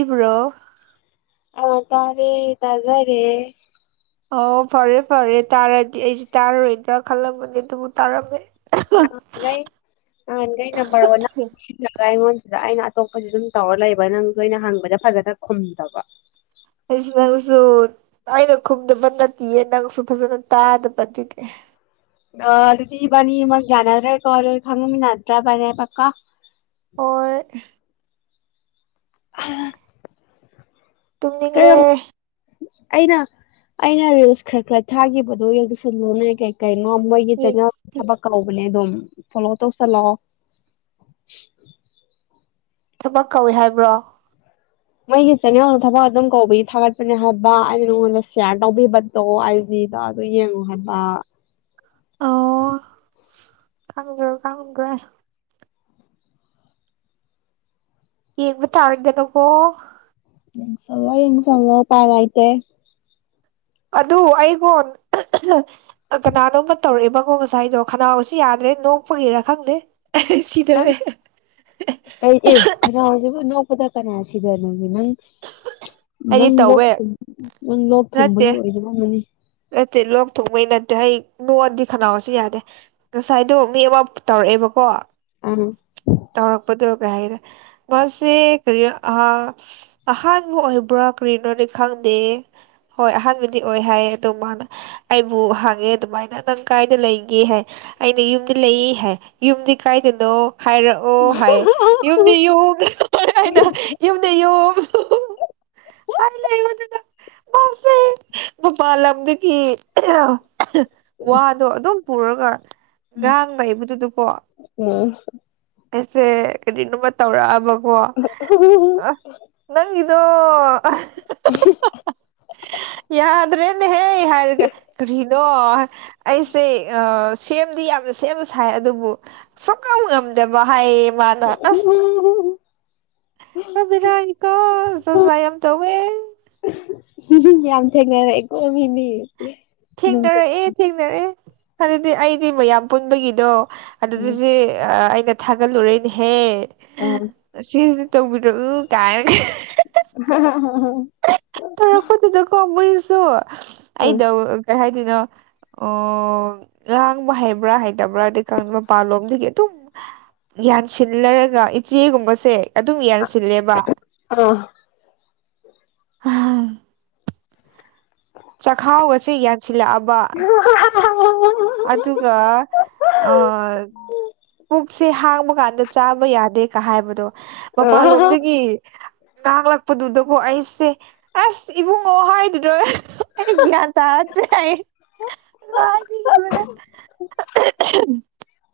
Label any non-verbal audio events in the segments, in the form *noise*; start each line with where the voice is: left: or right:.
right: ꯏꯔꯣ
left: ꯑꯣ ꯇꯔꯦ ꯇꯖꯥꯔꯦ
right: ꯑꯣ ꯐꯔꯦ ꯐꯔꯦ ꯇꯥꯔꯗꯤ ꯑꯩꯁꯦ ꯇꯥꯔꯔꯣꯏꯗ꯭ꯔꯥ ꯈꯜꯂꯝꯕꯅꯦ ꯑꯗꯨꯕꯨ ꯇꯥꯔꯝꯃꯦ
left: ꯅꯍꯥꯟꯒꯩ ꯅꯍꯥꯟꯒꯩ ꯅꯝꯕꯔ ꯑꯣꯟꯅꯕ ꯁꯤꯜꯂꯒ ꯑꯩꯉꯣꯟꯁꯤꯗ ꯑꯩꯅ ꯑꯇꯣꯞꯄꯁꯨ ꯑꯗꯨꯝ ꯇꯧꯔ ꯂꯩꯕ ꯅꯪꯁꯨ ꯑꯩꯅ ꯍꯪꯕꯗ ꯐꯖꯅ ꯈꯨꯝꯗꯕ
right: ꯑꯩꯁꯦ ꯅꯪꯁꯨ ꯑꯩꯅ ꯈꯨꯝꯗꯕ ꯅꯠꯇꯤꯌꯦ ꯅꯪꯁꯨ ꯐꯖꯅ ꯇꯥꯗꯕ ꯑꯗꯨꯒꯤ
left: ꯑ ꯑꯗꯨꯗꯤ ꯏꯕꯅꯤ ꯑꯃ ꯌꯥꯅꯥꯗ꯭ꯔꯦꯀꯣ ꯑꯗꯨꯗꯤ ꯊꯛꯃꯤꯟꯅꯗ꯭ꯔꯕꯅꯦꯕꯀꯣ
right: ꯍꯣꯏ
left: ꯑꯍ
right: ꯇꯨꯅꯤꯡꯂꯦ
left: ꯑꯩꯅ ꯑꯩꯅ ꯔꯤꯜꯁ ꯈꯔ ꯈꯔ ꯊꯥꯈꯤꯕꯗꯨꯣ ꯌꯦꯡꯁꯜꯂꯨꯅ ꯀꯩ ꯀꯩꯅꯣ ꯃꯣꯏꯒꯤ ꯆꯦꯅꯦꯜ
right: ꯌꯦꯡꯁꯤ
left: ꯊꯕꯛ ꯀꯧꯕꯅꯦ ꯑꯗꯨꯝ ꯐꯣꯂꯣ ꯇꯧꯁꯜꯂꯛꯑꯣ
right: ꯊꯕꯛ ꯀꯧꯏ ꯍꯥꯏꯕ꯭ꯔꯣ
left: ꯑꯩꯒꯤ ꯆꯦꯅꯦꯜꯗ ꯊꯕꯛ ꯑꯗꯨꯝ ꯀꯧꯕꯒꯤ ꯊꯥꯒꯠꯄꯅꯦ ꯍꯥꯏꯕ ꯑꯩꯅ ꯅꯉꯣꯟꯗ ꯁꯤꯌꯥꯔ ꯇꯧꯕꯤꯕ ꯑꯣ ꯑꯥꯏ ꯖꯤꯗ ꯑꯗꯨ ꯌꯦꯡꯉꯨ ꯍꯥꯏꯕ
right: ꯀꯪꯗ꯭ꯔꯣ ꯀꯪꯗ꯭ꯔꯦ ꯌꯦꯡꯕ ꯇꯥꯔꯗꯅꯣ ꯄꯣ
left: ꯌꯦꯁꯂꯣ ꯌꯦꯡ ꯁꯂꯣ ꯄꯥꯔꯥꯏꯇꯦ
right: ꯑꯗꯨ ꯑꯩꯒꯣꯟ ꯀꯅꯥꯅꯣ ꯇꯧꯔꯛꯑꯦꯕꯀꯣ ꯉꯁꯥꯏꯗꯣ ꯈꯅꯥꯎꯁꯨ ꯌꯥꯗ꯭ꯔꯦ ꯅꯣꯛꯄꯒꯤꯔ ꯈꯪꯗꯦ
left: ꯅꯪ
right: ꯁꯤꯗꯔꯦ *inaudible*
left: ꯑꯩ ꯑꯦ ꯈꯔ ꯍꯧꯖꯤꯛ ꯑꯅꯧꯕꯗ ꯀꯅꯥ ꯁꯤꯗ ꯅꯒꯦ
right: ꯑꯩꯗꯤ
left: ꯅꯪ ꯂꯣꯛ
right: ꯇꯧꯋꯦ
left: ꯅꯪ ꯂꯣꯛ
right: ꯅꯠꯇꯦ
left: ꯊꯨꯡꯕꯒꯤ ꯑꯣꯏꯗꯕ ꯑꯃꯅꯤ
right: ꯅꯠꯇꯦ ꯂꯣꯛꯊꯨꯡꯕꯩ ꯅꯠꯇꯦ ꯑꯩ ꯅꯣꯛꯑꯗꯤ ꯈꯅꯥꯎꯁꯤ ꯌꯥꯗꯦ ꯉꯁꯥꯏꯗꯨ ꯃꯤ ꯑꯃ ꯇꯧꯔꯛꯑꯦꯕꯀꯣ
left: ꯑ
right: ꯇꯧꯔꯛꯄꯗꯒ ꯍꯥꯏꯗꯦ ꯃꯥꯁꯦ ꯀꯔꯤ ꯑꯍꯥꯟꯕ ꯑꯣꯏꯕ꯭ꯔꯥ ꯀꯔꯤꯅꯣꯅꯦ ꯈꯪꯗꯦ ꯍꯣꯏ ꯑꯍꯥꯟꯕꯗꯤ ꯑꯣꯏ ꯍꯥꯏꯌꯦ ꯑꯗꯨ ꯃꯥꯅ ꯑꯩꯕꯨ ꯍꯪꯉꯦ ꯑꯗꯨꯃꯥꯏꯅ ꯅꯪ ꯀꯥꯏꯅ ꯂꯩꯒꯦ ꯍꯥꯏ ꯑꯩꯅ ꯌꯨꯝꯗꯤ ꯂꯩ ꯍꯥꯏ ꯌꯨꯝꯗꯤ ꯀꯥꯏꯗꯅꯣ ꯍꯥꯏꯔꯛꯑꯣ ꯍꯥꯏ ꯌꯨꯝꯗꯤ ꯌꯨꯝ ꯑꯅ ꯌꯨꯝꯗꯤ ꯌꯨꯝ ꯀꯂꯦ ꯌꯨꯗꯒ ꯃꯥꯁꯦ ꯃꯄꯥꯟ ꯂꯝꯗꯒꯤ ꯋꯥꯗꯣ ꯑꯗꯨꯝ ꯄꯨꯔꯒ ꯉꯥꯡ ꯂꯩꯩꯕꯗꯨꯗꯀꯣ ꯑꯩꯁꯦ ꯀꯔꯤꯅꯣꯃ ꯇꯧꯔꯛꯑꯕꯀꯣ ꯅꯪꯒꯤꯗꯣ ꯌꯥꯗ꯭ꯔꯦꯅꯦꯍꯌꯦ ꯍꯥꯏꯔꯒ ꯀꯔꯤꯗꯣ ꯑꯩꯁꯦ ꯁꯦꯝꯗꯤ ꯌꯥꯝꯅ ꯁꯦꯝꯕ ꯁꯥꯏ ꯑꯗꯨꯕꯨ ꯁꯉꯥ‌ꯝ ꯉꯝꯗꯦꯕ ꯍꯥꯏ
left: *unintelligible*
right: ꯑꯕꯤꯅꯥꯏꯀꯣ ꯆꯁ ꯌꯥꯝ ꯇꯧꯋꯦ
left: ꯌꯥꯝ ꯊꯦꯡꯅꯔꯛꯏꯀꯣ ꯃꯤꯗꯤ ꯅꯪ
right: ꯊꯦꯡꯅꯔꯛꯑꯦ ꯊꯦꯡꯅꯔꯛꯑꯦ ꯑꯗꯨꯗꯤ ꯑꯩꯗꯤ ꯃꯌꯥꯝ ꯄꯨꯟꯕꯒꯤꯗꯣ ꯑꯗꯨꯗꯗꯤ ꯑꯩꯅ ꯊꯥꯒꯠꯂꯨꯔꯦꯅꯦꯍꯦ
left: ꯑ
right: ꯁꯤꯁꯤꯗꯤ ꯇꯧꯕꯤꯔꯛꯎ ꯀꯥꯏꯅꯒ
left: ꯍꯥꯍꯥꯍꯥ ꯍꯨꯝ ꯍꯨꯝ
right: ꯊꯔꯛꯄꯗꯨꯗꯀꯣ ꯃꯣꯏꯁꯨ ꯑꯩꯗ ꯀꯩ ꯍꯥꯏꯗꯣꯏꯅꯣ ꯑꯣ ꯉꯥꯡꯕ ꯍꯩꯕ꯭ꯔꯥ ꯍꯩꯇꯕ꯭ꯔꯥ ꯑꯗꯩ ꯃ ꯄꯥꯟꯂꯣꯝꯗꯒꯤ ꯑꯗꯨꯝ ꯌꯥꯟꯁꯤꯜꯂꯔꯒ ꯏꯆꯦꯒꯨꯝꯕꯁꯦ ꯑꯗꯨꯝ ꯌꯥꯟꯁꯤꯜꯂꯦꯕ
left: ꯑꯥ
right: ꯍꯥ ꯆꯈꯥꯎ ꯑ ꯑꯁꯤꯦ ꯌꯥꯟꯁꯤꯜꯂꯛꯑꯕ ꯑꯗꯨꯒꯒ ꯑ ꯄꯨꯛꯁꯦ ꯍꯥꯡꯕ ꯀꯥꯟꯗ ꯆꯥꯕ ꯌꯥꯗꯦ ꯀ ꯍꯥꯏꯕꯗꯣ ꯃꯄꯥꯟꯂꯣꯝꯗꯒꯤ ꯉꯥꯡꯂꯛꯄꯗꯨꯗꯒꯣ ꯑꯩꯁꯦ ꯑꯁ ꯏꯕꯨꯡꯉꯣ ꯍꯥꯏꯗꯨꯗꯣ ꯑꯩ ꯒ꯭ꯌꯥꯟ ꯇꯥꯗ꯭ꯔꯦ ꯑꯩ ꯑꯍꯝ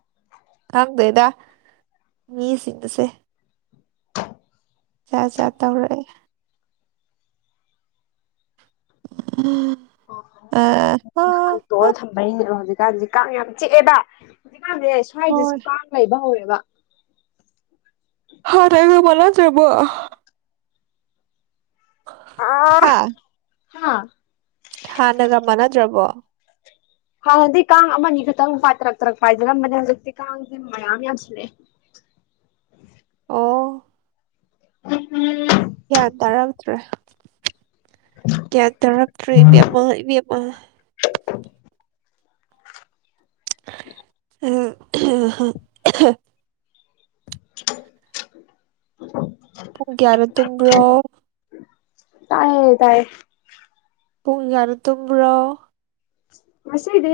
right: ꯍꯪꯗꯣꯏꯗ ꯃꯤꯁꯤꯡꯕꯁꯦ ꯆꯥ ꯆꯥ ꯇꯧꯔꯛꯑꯦ ꯎ ꯑ ꯍꯣ
left: ꯇꯣꯜ ꯊꯝꯕꯩꯅꯦꯕ ꯍꯧꯖꯤꯛꯀꯥꯟꯁꯤ ꯀꯥꯡ ꯌꯥꯝ ꯆꯤꯛꯑꯦꯕ ꯍꯧꯖꯤꯛꯀꯥꯟꯁꯦ ꯁ꯭ꯋꯥꯏꯗꯁꯨ
right: ꯍꯣꯏ
left: ꯀꯥꯡ ꯂꯩꯕ ꯍꯧꯔꯦꯕ
right: ꯍ ꯇꯥꯏꯒꯣꯕꯣꯂꯣ ꯔꯔꯕꯣ ꯍꯥꯥ
left: ꯍꯥꯥ
right: ꯍꯥꯟꯅꯒ ꯃꯥꯟꯅꯗ꯭ꯔꯕꯣ
left: ꯍꯥꯟꯅꯗꯤ ꯀꯥꯡ ꯑꯃꯅꯤ ꯈꯛꯇꯪ ꯄꯥꯏ ꯇꯔꯛ ꯇꯔꯛ ꯄꯥꯏꯖꯔꯝꯕꯅꯦ ꯍꯧꯖꯤꯛꯇꯤ ꯀꯥꯡꯁꯦ ꯃꯌꯥꯝ ꯌꯥꯝꯁꯤꯜꯂꯛꯑꯦ
right: ꯑꯣ
left: ꯎꯝ
right: ꯒ꯭ꯌꯥꯟ ꯇꯥꯔꯛꯇ꯭ꯔꯦ ꯒ꯭ꯌꯥꯟ ꯇꯥꯔꯛꯇ꯭ꯔꯦ ꯏꯕ ꯑꯃ ꯏꯕ ꯑꯃ ꯑ ꯄꯨꯡ ꯀꯌꯥꯗ ꯇꯨꯝꯕ꯭ꯔꯣ
left: ꯇꯥꯏꯌꯦ ꯇꯥꯏꯌꯦ
right: ꯄꯨꯡ ꯌꯥꯌꯥꯅ ꯇꯨꯝꯕ꯭ꯔꯣ
left: ꯃꯁꯤꯗꯤ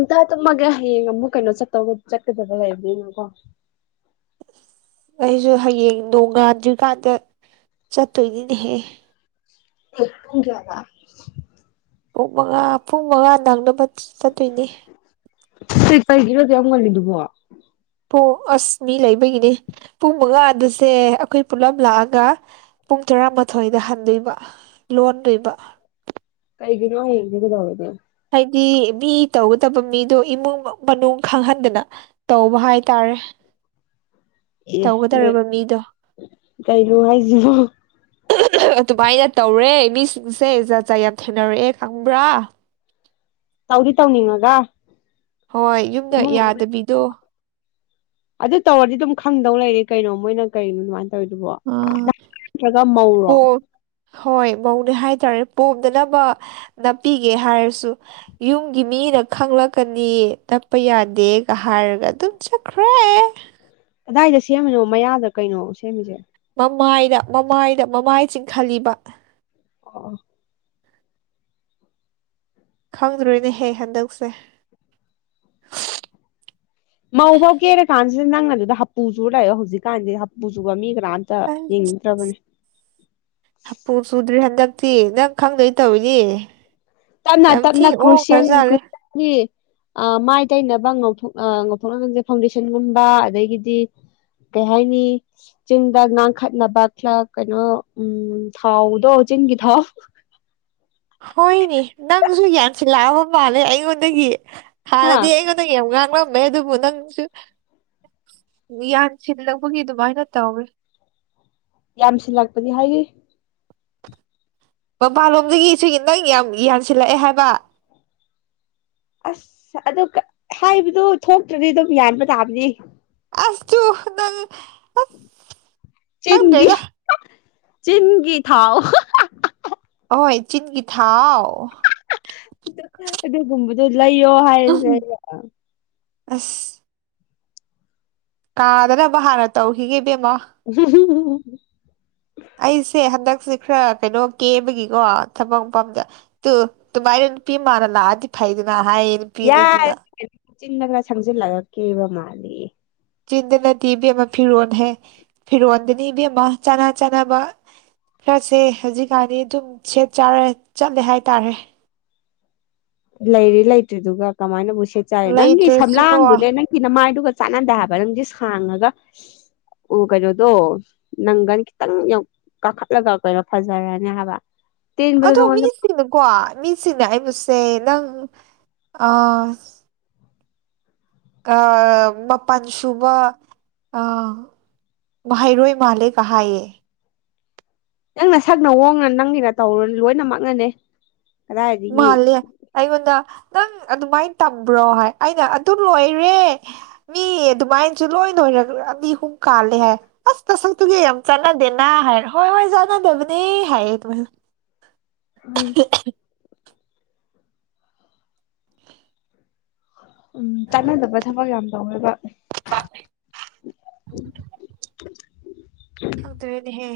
left: ꯑꯇ ꯇꯃꯒ ꯍꯌꯦꯡ ꯉꯨ ꯀꯩꯅꯣ ꯆꯠꯠꯇꯒ ꯆꯠꯗꯕ ꯂꯩꯕꯅꯤꯦꯅꯀꯣ
right: ꯑꯩꯁꯨ ꯍꯌꯦꯡ ꯅꯣꯡꯉꯥꯟꯗ꯭ꯔꯤꯀꯥꯟꯗ ꯆꯠꯇꯣꯏꯅꯤꯅꯦꯍꯦ
left: ꯑꯦꯛꯇꯨꯡ ꯌꯥꯕ
right: ꯄꯨꯡ ꯃꯉꯥ ꯄꯨꯡ ꯃꯉꯥ ꯅꯪꯅꯕ ꯆꯠꯇꯣꯏꯅꯤ
left: ꯁꯤ ꯀꯥꯏꯒꯤꯔꯣꯗꯤ ꯌꯥꯝ ꯉꯜꯂꯤꯗꯨꯕꯣ
right: ꯑꯁ ꯃꯤ ꯂꯩꯕꯒꯤꯅꯦ ꯄꯨꯡ ꯃꯉꯥ ꯑꯗꯨꯁꯦ ꯑꯩꯈꯣꯏ ꯄꯨꯂꯞ ꯂꯥꯛꯑꯒ ꯄꯨꯡ ꯇꯔꯥꯃꯥꯊꯣꯏꯗ ꯍꯟꯗꯣꯏꯕ ꯂꯣꯟꯗꯣꯏꯕ
left: ꯇꯩꯒꯤ ꯋꯥ ꯍꯒꯗꯕꯗ *inaudible*
right: ꯍꯥꯏꯗꯤ ꯃꯤ ꯇꯧꯒꯗꯕ ꯃꯤꯗꯨ ꯏꯃꯨꯡ ꯃꯅꯨꯡ ꯈꯪꯍꯟꯗꯅ ꯇꯧꯕ ꯍꯥꯏꯇꯥꯔꯦ
left: ꯑꯦ ꯅ
right: ꯇꯧꯒꯗꯧꯔꯕ ꯃꯤꯗꯣ
left: ꯀꯩꯅꯣ ꯍꯥꯏꯁꯤꯕꯨ
right: ꯑꯗꯨꯃꯥꯏꯅ ꯇꯧꯔꯦ ꯃꯤꯁꯤꯡꯁꯦ ꯖꯥꯠ ꯖꯥ ꯌꯥꯝ ꯊꯦꯡꯅꯔꯛꯑꯦ ꯈꯪꯕ꯭ꯔꯥ
left: ꯇꯧꯗꯤ ꯇꯧꯅꯤꯡꯉꯒ
right: ꯍꯣꯏ ꯌꯨꯝꯗ
left: ꯏꯃꯨꯡ
right: ꯌꯥꯗꯕꯤꯗꯣ
left: ꯑꯗꯨ ꯇꯧꯔꯗꯤ ꯑꯗꯨꯝ ꯈꯪꯗꯧ ꯂꯩꯔꯦ ꯀꯩꯅꯣ ꯃꯣꯏꯅ ꯀꯩꯅꯅꯣ ꯑꯗꯨꯃꯥꯏꯅ ꯇꯧꯋꯗꯨꯕꯣ
right: ꯑꯥ
left: ꯅꯠꯇ꯭ꯔꯒ ꯃꯧꯔꯣ
right: ꯄꯣ ꯍꯣꯏ ꯃꯧꯅꯦ ꯍꯥꯏꯇꯥꯔꯦ ꯄꯣꯝꯗꯅꯕ ꯅꯞꯄꯤꯒꯦ ꯍꯥꯏꯔꯁꯨ ꯌꯨꯝꯒꯤ ꯃꯤꯅ ꯈꯪꯂꯛꯀꯅꯤ ꯆꯠꯄ ꯌꯥꯗꯦꯒ ꯍꯥꯏꯔꯒ ꯑꯗꯨꯝ ꯆꯠꯈ꯭ꯔꯦ
left: ꯀꯗꯥꯏꯗ ꯁꯦꯝꯃꯤꯅꯣ ꯃꯌꯥꯗ ꯀꯩꯅꯣ ꯁꯦꯝꯃꯤꯁꯦ
right: ꯃꯃꯥꯏꯗ ꯃꯃꯥꯏꯗ ꯃꯃꯥꯏ ꯆꯤꯡꯈꯠꯂꯤꯕ
left: ꯑ
right: ꯈꯪꯗ꯭ꯔꯣꯏꯅꯦꯍꯦ ꯍꯟꯗꯛꯁꯦ
left: ꯃꯧ ꯐꯧ ꯀꯦꯔ ꯀꯥꯟꯁꯤꯗ ꯅꯪꯅ ꯑꯗꯨꯗ ꯍꯞꯄꯨꯁꯨꯨꯔ ꯂꯩꯥꯛꯑꯣ ꯍꯧꯖꯤꯛꯀꯥꯟꯗꯤ ꯍ ꯍꯥꯄꯨ ꯆꯨꯕ ꯃꯤ ꯀꯥ ꯇ
right: ꯑꯁ
left: ꯌꯦꯡꯅꯤꯡꯗꯕꯅꯤ
right: ꯍꯥꯄꯨ ꯆꯨꯗ꯭ꯔꯔꯤ ꯍꯟꯗꯛꯇꯤ ꯅꯪ ꯈꯪꯗꯣꯏ ꯇꯧꯋꯤꯅꯦ
left: ꯇꯅ
right: ꯌꯥꯝ ꯊꯤ
left: ꯇꯞꯅ ꯀ꯭ꯔꯔꯤꯁꯟ
right: ꯑꯣꯈ꯭ꯔꯖꯥꯠꯂꯦ
left: ꯀ꯭ꯔꯤꯁꯟꯒꯤ ꯑ ꯃꯥꯏ ꯇꯩꯅꯕ ꯉꯧꯊꯣꯛ ꯑ ꯉꯧꯊꯣꯛꯅ ꯐꯥꯎꯟꯗꯦꯁꯟꯒꯨꯝꯕ ꯑꯗꯒꯤꯗꯤ ꯀꯦ ꯍꯥꯏꯥꯏꯅꯤ ꯆꯤꯟꯗ ꯉꯥꯡꯈꯠꯅꯕ ꯈ ꯀꯩꯅꯣ ꯎꯝ ꯊꯥꯎꯗꯣ ꯆꯤꯡꯒꯤ ꯊꯥꯎ
right: ꯍꯣꯏꯅꯦ ꯅꯪꯁꯨ ꯌꯥꯝꯁꯤꯜꯂꯛꯑꯕ ꯃꯥꯜꯂꯦ ꯑꯩꯉꯣꯟꯗꯒꯤ
left: ꯍꯥ
right: ꯍꯥꯟꯅꯗꯤ ꯑꯩꯉꯣꯟꯗ ꯅꯪ ꯌꯥꯝ ꯉꯥꯡꯂꯝꯃꯦ ꯑꯗꯨꯕꯨ ꯅꯪꯁꯨ ꯌꯥꯟꯁꯤꯜꯂꯛꯄꯒꯤ ꯑꯗꯨꯃꯥꯏꯅ ꯇꯧꯋꯦ
left: ꯌꯥꯝꯁꯤꯜꯂꯛꯄꯗꯤ ꯍꯥꯏꯗꯤ
right: ꯃꯄꯥꯟꯂꯣꯝꯗꯒꯤ ꯁꯤꯒꯤ ꯅꯪ ꯌꯥꯝ ꯌꯥꯟꯁꯤꯜꯂꯛꯑꯦ ꯍꯥꯏꯕ
left: ꯑꯁ ꯑꯗꯨ ꯍꯥꯏꯕꯗꯨ ꯊꯣꯛꯇ꯭ꯔꯗꯤ ꯑꯗꯨꯝ ꯌꯥꯟꯕ ꯇꯥꯕꯅꯤ
right: ꯑꯁꯁꯨ ꯅꯪ
left: ꯆꯤꯟꯒꯤ
right: ꯈꯪꯗ꯭ꯔꯦꯗ
left: ꯆꯤꯟꯒꯤ ꯊꯥꯎ
right: ꯍꯣꯏ ꯆꯤꯟꯒꯤ ꯊꯥꯎ
left: ꯑꯗꯨꯒꯨꯝꯕꯗꯣ ꯂꯩꯌꯣ ꯍꯥꯏꯔꯁꯦ
right: ꯑꯁ ꯀꯥꯗꯅꯕ ꯍꯥꯟꯅ ꯇꯧꯈꯤꯒꯦ ꯏꯕꯦꯝꯃꯣ
left: ꯎ
right: ꯑꯩꯁꯦ ꯍꯟꯗꯛꯁꯦ ꯈꯔ ꯀꯩꯅꯣ ꯀꯦꯕꯒꯤꯀꯣ ꯊꯕꯛ ꯃꯐꯝꯗ ꯇꯨ ꯇꯨ ꯃꯥꯥꯏ ꯅꯨꯄꯤ ꯃꯥꯅ ꯂꯥꯛꯑꯗꯤ ꯐꯥꯏꯗꯅ ꯍꯥꯏ
left: ꯌꯥꯔꯦꯆꯤꯟꯅ ꯈ ꯁꯪꯖꯤꯜꯂꯛꯂꯀꯦꯕ ꯃꯥꯜꯂꯤ
right: ꯆꯤꯟꯗꯅꯗꯤ ꯏꯕꯦꯝ ꯑꯃ ꯐꯤꯔꯣꯜ ꯍꯥꯏꯦ ꯐꯤꯔꯣꯜꯗꯅꯤ ꯏꯕꯦꯝ ꯑꯃ ꯆꯥꯅ ꯆꯥꯅꯕ *unintelligible* ꯁꯦ ꯍꯧꯖꯤꯛꯀꯥꯟꯗꯤ ꯑꯗꯨꯝ ꯁꯦꯠ ꯆꯥꯔ ꯆꯠꯂꯦ ꯍꯥꯏꯇꯥꯔꯦ
left: ꯂꯩꯔꯤ ꯂꯩꯇ꯭ꯔꯤꯗꯨꯒ ꯀꯃꯥꯏꯅꯕꯨ ꯁꯦꯠ ꯆꯥꯏꯅꯣ ꯅꯪꯒꯤ
right: ꯂꯩꯇ꯭ꯔꯁꯨꯀꯣ
left: ꯁꯝꯂꯥꯡꯗꯨꯅꯦ ꯅꯪ ꯅꯒꯤ ꯅꯃꯥꯏꯗꯨꯒ ꯆꯥꯟꯅꯗꯦ ꯍꯥꯏꯕ ꯅꯪꯁꯦ ꯁꯥꯡꯉꯒ ꯑꯣ ꯀꯩꯅꯣꯗꯣ ꯅꯥꯡꯒꯟ ꯈꯤꯇꯪ ꯌꯥꯝ ꯀꯥꯈꯠꯂ ꯀꯛꯄꯩꯔꯣ ꯐꯖꯔꯅꯤ ꯍꯥꯏꯕ ꯇꯦꯟꯕꯗꯣ
right: ꯑꯗꯣ
left: ꯅꯪꯉꯣꯟꯗ
right: ꯃꯤꯁꯤꯡꯅꯀꯣ ꯃꯤꯁꯤꯡꯅ ꯑꯩꯕꯨꯁꯦ ꯅꯪ ꯑꯥ ꯑ ꯃꯄꯥꯟꯁꯨꯨꯕ ꯑ ꯃꯍꯩꯔꯣꯏ ꯃꯥꯜꯂꯦ ꯀ ꯍꯥꯏꯌꯦ
left: ꯅꯪ ꯅꯁꯛ ꯅꯋꯣꯡꯅ ꯅꯪꯒꯤ ꯅꯇꯧꯅ ꯂꯣꯏꯅ ꯃꯛꯅꯅꯤ
right: ꯃꯥꯜꯂꯦ ꯑꯩꯉꯣꯟꯗ ꯅꯪ ꯑꯗꯨꯃꯥꯏꯅ ꯇꯝꯕ꯭ꯔꯣ ꯍꯥꯏ ꯑꯩꯅ ꯑꯗꯨ ꯂꯣꯏꯔꯦ ꯃꯤ ꯑꯗꯨꯃꯥꯏꯅꯁꯨ ꯂꯣꯏ ꯂꯣꯏꯔꯒꯔ ꯃꯤ ꯑꯍꯨꯝ ꯀꯥꯜꯂꯦ ꯍꯥꯏ ꯑꯁ ꯅꯁꯛꯇꯨꯗꯤ ꯌꯥꯝ ꯆꯥꯟꯅꯗꯦꯅꯥ ꯍꯥꯏꯔ ꯍꯣꯏ ꯍꯣꯏ ꯆꯥꯟꯗꯕꯅꯤ ꯍꯥꯏꯔꯦ
left: ꯎꯝ
right: *unintelligible* *unintelligible*
left: ꯎꯝ ꯆꯥꯟꯅꯗꯕ ꯊꯕꯛ ꯌꯥꯝ ꯇꯧꯋꯦꯕ
right: *unintelligible* ꯈꯪꯗ꯭ꯔꯦꯅꯦꯍꯦ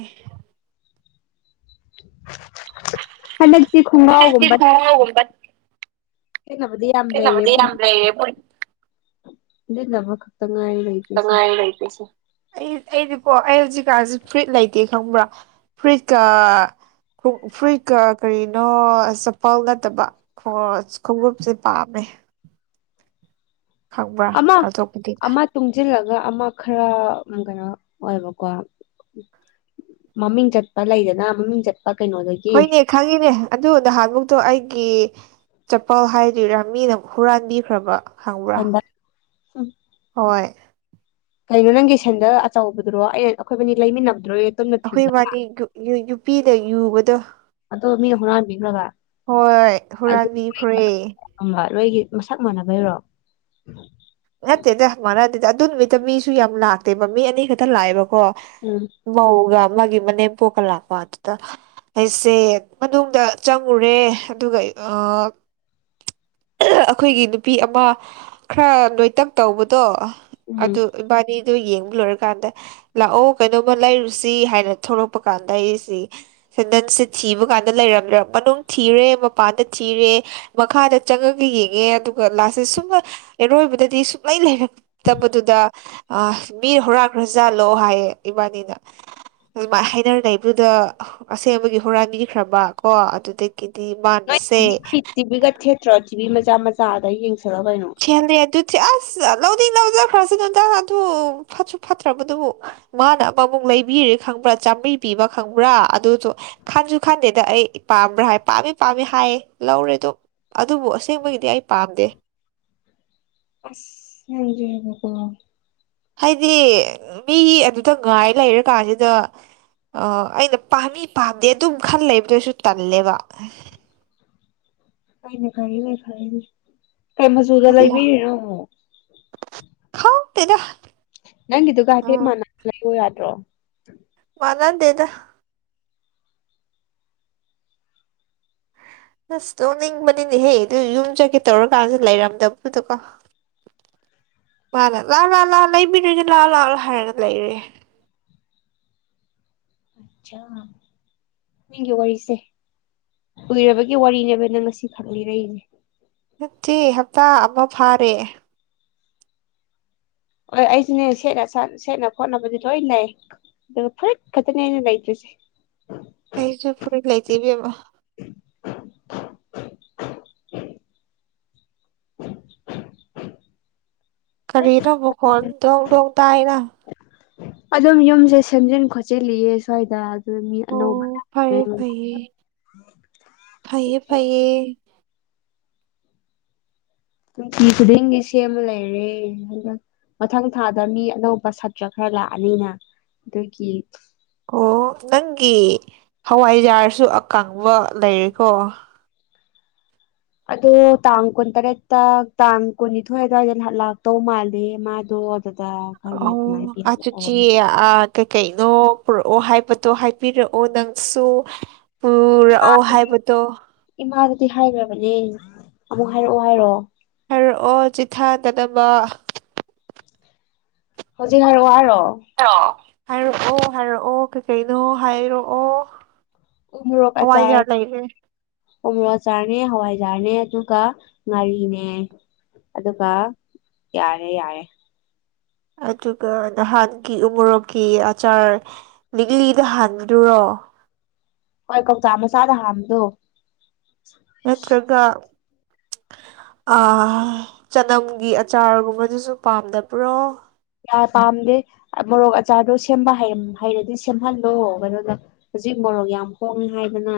left: *unintelligible* ꯈꯣꯡꯒ꯭ꯔꯥꯎꯒꯨꯝꯕ
right: *unintelligible*
left: ꯁꯤꯖꯟꯅꯕꯗꯤ ꯌꯥꯝ
right: ꯁꯦꯠꯅꯕꯗꯤ
left: ꯂꯩꯔꯦꯕꯨ
right: ꯌꯥꯝ ꯂꯩꯔꯦꯕꯨ
left: ꯁꯤꯖꯟꯅ ꯈꯛꯇ ꯉꯥꯏꯔꯦ ꯂꯩꯗ꯭ꯔꯤꯁꯦ
right: ꯉꯥꯏꯔꯦ ꯂꯩꯇ꯭ꯔꯤꯁꯦ ꯑꯩ ꯑꯩꯗꯤꯀꯣ ꯑꯩ ꯍꯧꯖꯤꯛꯀꯥꯟꯁꯦ ꯐꯨꯔꯤꯠ ꯂꯩꯇꯦ ꯈꯪꯕ꯭ꯔꯥ ꯐꯨꯔꯤꯠꯀ ꯐꯨꯔꯤꯠꯀ ꯀꯔꯤꯅꯣ ꯆꯄꯜ ꯅꯠꯇꯕ *unintelligible* ꯈꯣꯡꯎꯞꯁꯦ ꯄꯥꯝꯃꯦ ꯈꯪꯕ꯭ꯔꯥ *unintelligible*
left: ꯇꯨꯡꯖꯤꯜꯂꯒ ꯑꯃ ꯈꯔ ꯎꯝ ꯀꯩꯅꯣ ꯑꯣꯏꯕꯀꯣ ꯃꯃꯤꯡ ꯆꯠꯄ ꯂꯩꯗꯅ ꯃꯃꯤꯡ ꯆꯠꯄ ꯀꯩꯅꯣꯗꯒꯤ
right: ꯍꯣꯏꯅꯦ ꯈꯪꯉꯤꯅꯦ ꯑꯗꯨ ꯅꯍꯥꯟꯃꯨꯛꯇꯣ ꯑꯩꯒꯤ ꯆꯄꯜ ꯍꯥꯏꯗꯤ ꯔꯥꯃꯤꯅ ꯑꯃꯛ ꯍꯨꯔꯥꯟꯕꯤꯈ꯭ꯔꯕ ꯈꯪꯕ꯭ꯔꯥ
left: ꯁꯗ ꯎꯝ
right: ꯍꯣꯏ
left: ꯀꯩꯅꯣ ꯅꯪꯒꯤ ꯁꯟꯗ ꯑꯆꯧꯕꯗꯨꯔꯣ ꯑ ꯑꯩꯈꯣꯏꯕꯅꯤ ꯂꯩꯃꯤꯟꯅꯕꯗꯨꯣ
right: ꯑꯩꯈꯣꯏ ꯃꯥꯗꯤ ꯌꯨꯄꯤꯗ ꯌꯨꯕꯗꯣ
left: ꯑꯗꯣ ꯃꯤ ꯍꯧꯅ ꯃꯤ꯭ꯔꯒꯥꯏ
right: ꯍꯣꯏ ꯍꯨꯔꯥꯟꯕꯤꯈ꯭ꯔꯦ
left: ꯑꯝꯕ ꯂꯣꯏꯒꯤ ꯃꯁꯛ ꯃꯥꯟꯅꯕꯩꯔꯣ
right: ꯅꯠꯇꯦꯗ ꯍꯪ ꯃꯥꯟꯅꯗꯦꯗ ꯑꯗꯨ ꯅꯨꯃꯤꯠꯇ ꯃꯤꯁꯨ ꯌꯥꯝ ꯂꯥꯛꯇꯦꯕ ꯃꯤ ꯑꯅꯤ ꯈꯛꯇ ꯂꯥꯛꯑꯦꯕꯀꯣ
left: ꯎꯝ
right: ꯃꯧꯒ ꯃꯥꯒꯤ ꯃꯅꯦꯝ ꯄꯣꯛꯀ ꯂꯥꯛꯄ ꯑꯗꯨꯗ ꯑꯩꯁꯦ ꯃꯅꯨꯡꯗ ꯆꯪꯉꯨꯔꯦ ꯑꯗꯨꯒ ꯑ ꯑꯈꯣꯏꯒꯤ ꯅꯨꯄꯤ ꯑꯃ ꯈꯔ ꯅꯣꯏꯇꯛ ꯇꯧꯕꯗꯣ
left: ꯎꯝ
right: ꯑꯗꯨ ꯏꯕꯥꯅꯤꯗꯣ ꯌꯦꯡꯕ ꯂꯣꯏꯔꯀꯥꯟꯗ ꯂꯥꯛꯑꯣ ꯀꯩꯅꯣꯝꯃ ꯂꯩꯔꯨꯁꯤ ꯍꯥꯏꯅ ꯊꯣꯛꯂꯛꯄ ꯀꯥꯟꯗ ꯑꯩꯁꯤ ꯁꯦꯟꯗꯟꯁꯦ ꯊꯤꯕ ꯀꯥꯟꯗ ꯂꯩꯔꯝꯗ꯭ꯔꯦ ꯃꯅꯨꯡ ꯊꯤꯔꯦ ꯃꯄꯥꯟꯗ ꯊꯤꯔꯦ ꯃꯈꯥꯗ ꯆꯪꯉꯒ ꯌꯦꯡꯉꯦ ꯑꯗꯨꯒ ꯂꯥꯁ ꯇ ꯁꯨꯝꯕ ꯑꯔꯣꯏꯕꯗꯗꯤ ꯁꯨꯡꯛꯂꯩ ꯂꯩꯔ ꯇꯕꯗꯨꯗ ꯑ ꯃꯤ ꯍꯨꯔꯥꯟꯈꯒ꯭ꯔꯖꯥꯠꯂꯣ ꯍꯥꯏꯌꯦ ꯏꯕꯥꯅꯤꯅ ꯑꯗꯨꯃꯥꯏ ꯍꯥꯏꯅꯔ ꯂꯩꯩꯕꯗꯨꯗ ꯑꯁꯦꯡꯕꯒꯤ ꯍꯨꯔꯥꯟꯕꯤꯈ꯭ꯔꯕ ꯀꯣ ꯑꯗꯨꯗꯩ ꯒꯤꯗꯤ ꯃꯥ
left: ꯅꯣꯏ ꯇꯤꯚꯤ ꯇꯤꯚꯤꯒ ꯊꯦꯠꯇ꯭ꯔꯣ ꯇꯤꯚꯤ ꯃꯆꯥ ꯃꯆꯥ ꯑꯗ ꯌꯦꯡꯁꯤꯂꯣ ꯀꯩꯅꯣ
right: ꯊꯦꯠꯂꯦ ꯑꯗꯨꯗꯤ ꯑꯁ ꯂꯧꯗꯤ ꯂꯧꯖꯈ꯭ꯔꯁꯅꯨꯗ ꯑꯗꯨ ꯐꯠꯁꯨ ꯐꯠꯇ꯭ꯔꯕꯗꯨꯕꯨ ꯃꯥꯅ ꯑꯃꯃꯨꯛ ꯂꯩꯕꯤꯔꯦ ꯈꯪꯕ꯭ꯔꯥ ꯆꯥꯝꯃ꯭ꯔꯤ ꯄꯤꯕ ꯈꯪꯕ꯭ꯔꯥ ꯑꯗꯨꯁꯨ ꯈꯟꯁꯨ ꯈꯟꯗꯦꯗ ꯑꯩ ꯄꯥꯝꯕ꯭ꯔꯥ ꯍꯥꯏ ꯄꯥꯝꯃꯤ ꯄꯥꯝꯃꯤ ꯍꯥꯏꯌꯦ ꯂꯧꯔꯦꯗꯨ ꯑꯗꯨꯕꯨ ꯑꯁꯦꯡꯕꯒꯤꯗꯤ ꯑꯩ ꯄꯥꯝꯗꯦ
left: ꯑꯁ ꯅꯪ ꯁꯨ
right: ꯍꯥꯏꯗꯤ ꯃꯤ ꯒꯤ ꯑꯗꯨꯗ ꯉꯥꯏ ꯂꯩꯔ ꯀꯥꯟꯁꯤꯗ ꯑ ꯑꯩꯅ ꯄꯥꯝꯃꯤ ꯄꯥꯝꯗꯦ ꯑꯗꯨꯝ ꯈꯟ ꯂꯩꯕꯗꯁꯨ ꯇꯜꯂꯦꯕ
left: ꯂꯩꯅꯦ ꯈꯅꯦ ꯈꯔꯤꯅꯦ ꯀꯩ ꯃꯆꯨꯗ ꯂꯩꯕꯤꯔꯤꯅꯣ ꯑꯃꯨꯛ
right: ꯈꯪꯇꯦꯇ
left: ꯅꯪꯒꯤꯗꯨꯒ ꯍꯥꯏꯐꯦꯠ ꯃꯥꯟꯅꯕ ꯂꯩꯌꯨ ꯌꯥꯗ꯭ꯔꯣ
right: ꯃꯥꯅꯗꯦꯗ ꯑꯁ ꯇꯣꯛꯅꯤꯡꯕꯅꯤꯅꯦꯍꯦ ꯑꯗꯨ ꯌꯨꯝ ꯆꯠꯀꯦ ꯇꯧꯔꯀꯥꯟꯁꯨ ꯂꯩꯔꯝꯗꯕꯗꯨꯗꯀꯣ ꯃꯥꯅ ꯂꯥ ꯂꯥꯛꯑꯣ ꯂꯥꯛꯑꯣ ꯂꯩꯕꯤꯔꯒꯦ ꯂꯥꯛꯑꯣ ꯂꯥꯛꯑꯣ ꯍꯥꯏꯔꯒ ꯂꯩꯔꯦ
left: ꯑꯆꯥ ꯄꯨꯛꯅꯤꯡꯒꯤ ꯋꯥꯔꯤꯁꯦ ꯀꯨꯏꯔꯕꯒꯤ ꯋꯥꯔꯤꯅꯦꯕ ꯅꯪ ꯉꯁꯤ ꯈꯛ ꯂꯤꯔꯛꯏꯅꯦ
right: ꯅꯠꯇꯦ ꯍꯞꯇꯥ ꯑꯃ ꯐꯥꯔꯦ
left: ꯍꯣꯢ ꯑꯩꯁꯤꯅꯦ ꯁꯦꯠꯅ ꯁꯦꯠꯅ ꯈꯣꯠꯅꯕꯗꯤ ꯂꯣꯏ ꯂꯩ ꯑꯗꯨ ꯑꯨꯔꯤꯠ ꯈꯛꯇꯅꯦ ꯑꯩꯅ ꯂꯩꯇꯔꯤ ꯁꯦ
right: ꯑꯩꯁꯨ ꯐꯨꯔꯤꯠ ꯂꯩꯇꯦ ꯢꯕꯦꯝꯃ
left: ꯐꯨꯔꯤꯠ
right: ꯀꯔꯤꯔ ꯃꯈꯣꯟ ꯗꯣꯡ ꯗꯣꯡ ꯇꯥꯢꯅ
left: ꯑꯗꯨꯝ ꯌꯨꯝꯁꯦ ꯁꯦꯝꯖꯤꯟ ꯈꯣꯠꯆꯤꯜꯂꯤꯑꯦ ꯁ꯭ꯋꯥꯏꯗ ꯃꯤ
right: ꯑꯣ
left: ꯑꯅꯧ ꯕ
right: *unintelligible* ꯐꯩꯌꯦ ꯐꯩꯌꯦ
left: ꯅꯨꯡꯇꯤ ꯈꯨꯗꯤꯡꯒꯤ ꯁꯦꯝꯕ ꯂꯩꯔꯦ ꯑꯗꯨꯒ ꯃꯊꯪ ꯊꯥꯗ ꯃꯤ ꯑꯅꯧꯕ ꯁꯥꯇ꯭ꯔ ꯈꯔ ꯂꯥꯛꯑꯅꯤꯅ ꯑꯗꯨꯒꯤ
right: ꯑꯣ ꯅꯪꯒꯤ ꯍꯋꯥꯏꯖꯥꯔꯁꯨ ꯑꯀꯪꯕ ꯂꯩꯔꯦꯀꯣ
left: ꯑꯗꯣ ꯇꯥꯡ ꯀꯨꯟꯇꯔꯦꯠꯇ ꯇꯥꯡ ꯀꯨꯟꯅꯤꯊꯣꯏ ꯑꯗꯨꯋꯥꯏꯗ ꯅꯍ ꯂꯥꯛꯇꯧ ꯃꯥꯜꯂꯦ ꯃꯥꯗꯣ ꯑꯗꯨꯗ ꯈꯪꯗꯦ
right: ꯑꯣ
left: ꯑꯗꯨꯃꯥꯏꯅ
right: ꯑꯆꯨ ꯆꯤ
left: ꯄꯤꯍꯜꯂꯛꯑꯣ
right: ꯑ ꯀꯩ ꯀꯩꯅꯣ ꯄꯨꯔꯛꯑꯣ ꯍꯥꯏꯕꯗꯣ ꯍꯥꯏꯕꯤꯔꯛꯑꯣ ꯅꯪꯁꯨ ꯄꯨꯔꯛꯑꯣ ꯍꯥꯏꯕꯗꯣ
left: ꯏꯃꯥꯗꯗꯤ ꯍꯥꯏꯒ꯭ꯔꯕꯅꯦ ꯑꯃꯨꯛ ꯍꯥꯏꯔꯛꯑꯣ ꯍꯥꯏꯔꯣ
right: ꯍꯥꯏꯔꯛꯑꯣ ꯆꯤꯠꯊꯥꯒꯗꯕ
left: ꯍꯧꯖꯤꯛ ꯍꯥꯏꯔꯛꯑꯣ ꯍꯥꯏꯔꯣ
right: ꯍꯥꯏꯔꯛꯑꯣ ꯍꯥꯏꯔꯛꯑꯣ ꯀꯩꯀꯩꯅꯣ ꯍꯥꯏꯔꯛꯑꯣ
left: ꯎ ꯃꯣꯔꯣꯛ ꯑꯆꯥꯔ
right: ꯍꯋꯥꯏꯖꯥꯔ ꯂꯩꯔꯦ
left: ꯎꯃꯣꯔꯣꯛ ꯑꯆꯥꯔꯅꯦ ꯍꯋꯥꯏꯖꯥꯔꯅꯦ ꯑꯗꯨꯒ ꯉꯥꯔꯤꯅꯦ ꯑꯗꯨꯒ ꯌꯥꯔꯦ ꯌꯥꯔꯦ
right: ꯑꯗꯨꯒ ꯅꯍꯥꯟꯒꯤ ꯎꯣꯔꯣꯛꯀꯤ ꯑꯆꯥꯔ ꯂꯤꯛꯂꯤꯗ ꯍꯥꯟꯕꯗꯨꯔꯣ
left: ꯍꯣꯏ ꯀꯧꯇꯥ ꯃꯆꯥꯗ ꯍꯥꯟꯕꯗꯣ
right: ꯅꯠꯇ꯭ꯔꯒ ꯑꯥ ꯆꯅꯝꯒꯤ ꯑꯆꯥꯔꯒꯨꯝꯕꯗꯨꯁꯨ ꯄꯥꯝꯗꯕ꯭ꯔꯣ
left: ꯌꯥ ꯄꯥꯝꯗꯦ ꯃꯣꯔꯣꯛ ꯑꯆꯥꯔꯗꯣ ꯁꯦꯝꯕ ꯍꯩꯔꯝ ꯍꯩꯔꯗꯤ ꯁꯦꯝꯍꯜꯂꯣ ꯀꯩꯅꯣꯗ ꯍꯧꯖꯤꯛ ꯃꯣꯔꯣꯛ ꯌꯥꯝ ꯍꯣꯡꯉꯦ ꯍꯥꯏꯗꯅ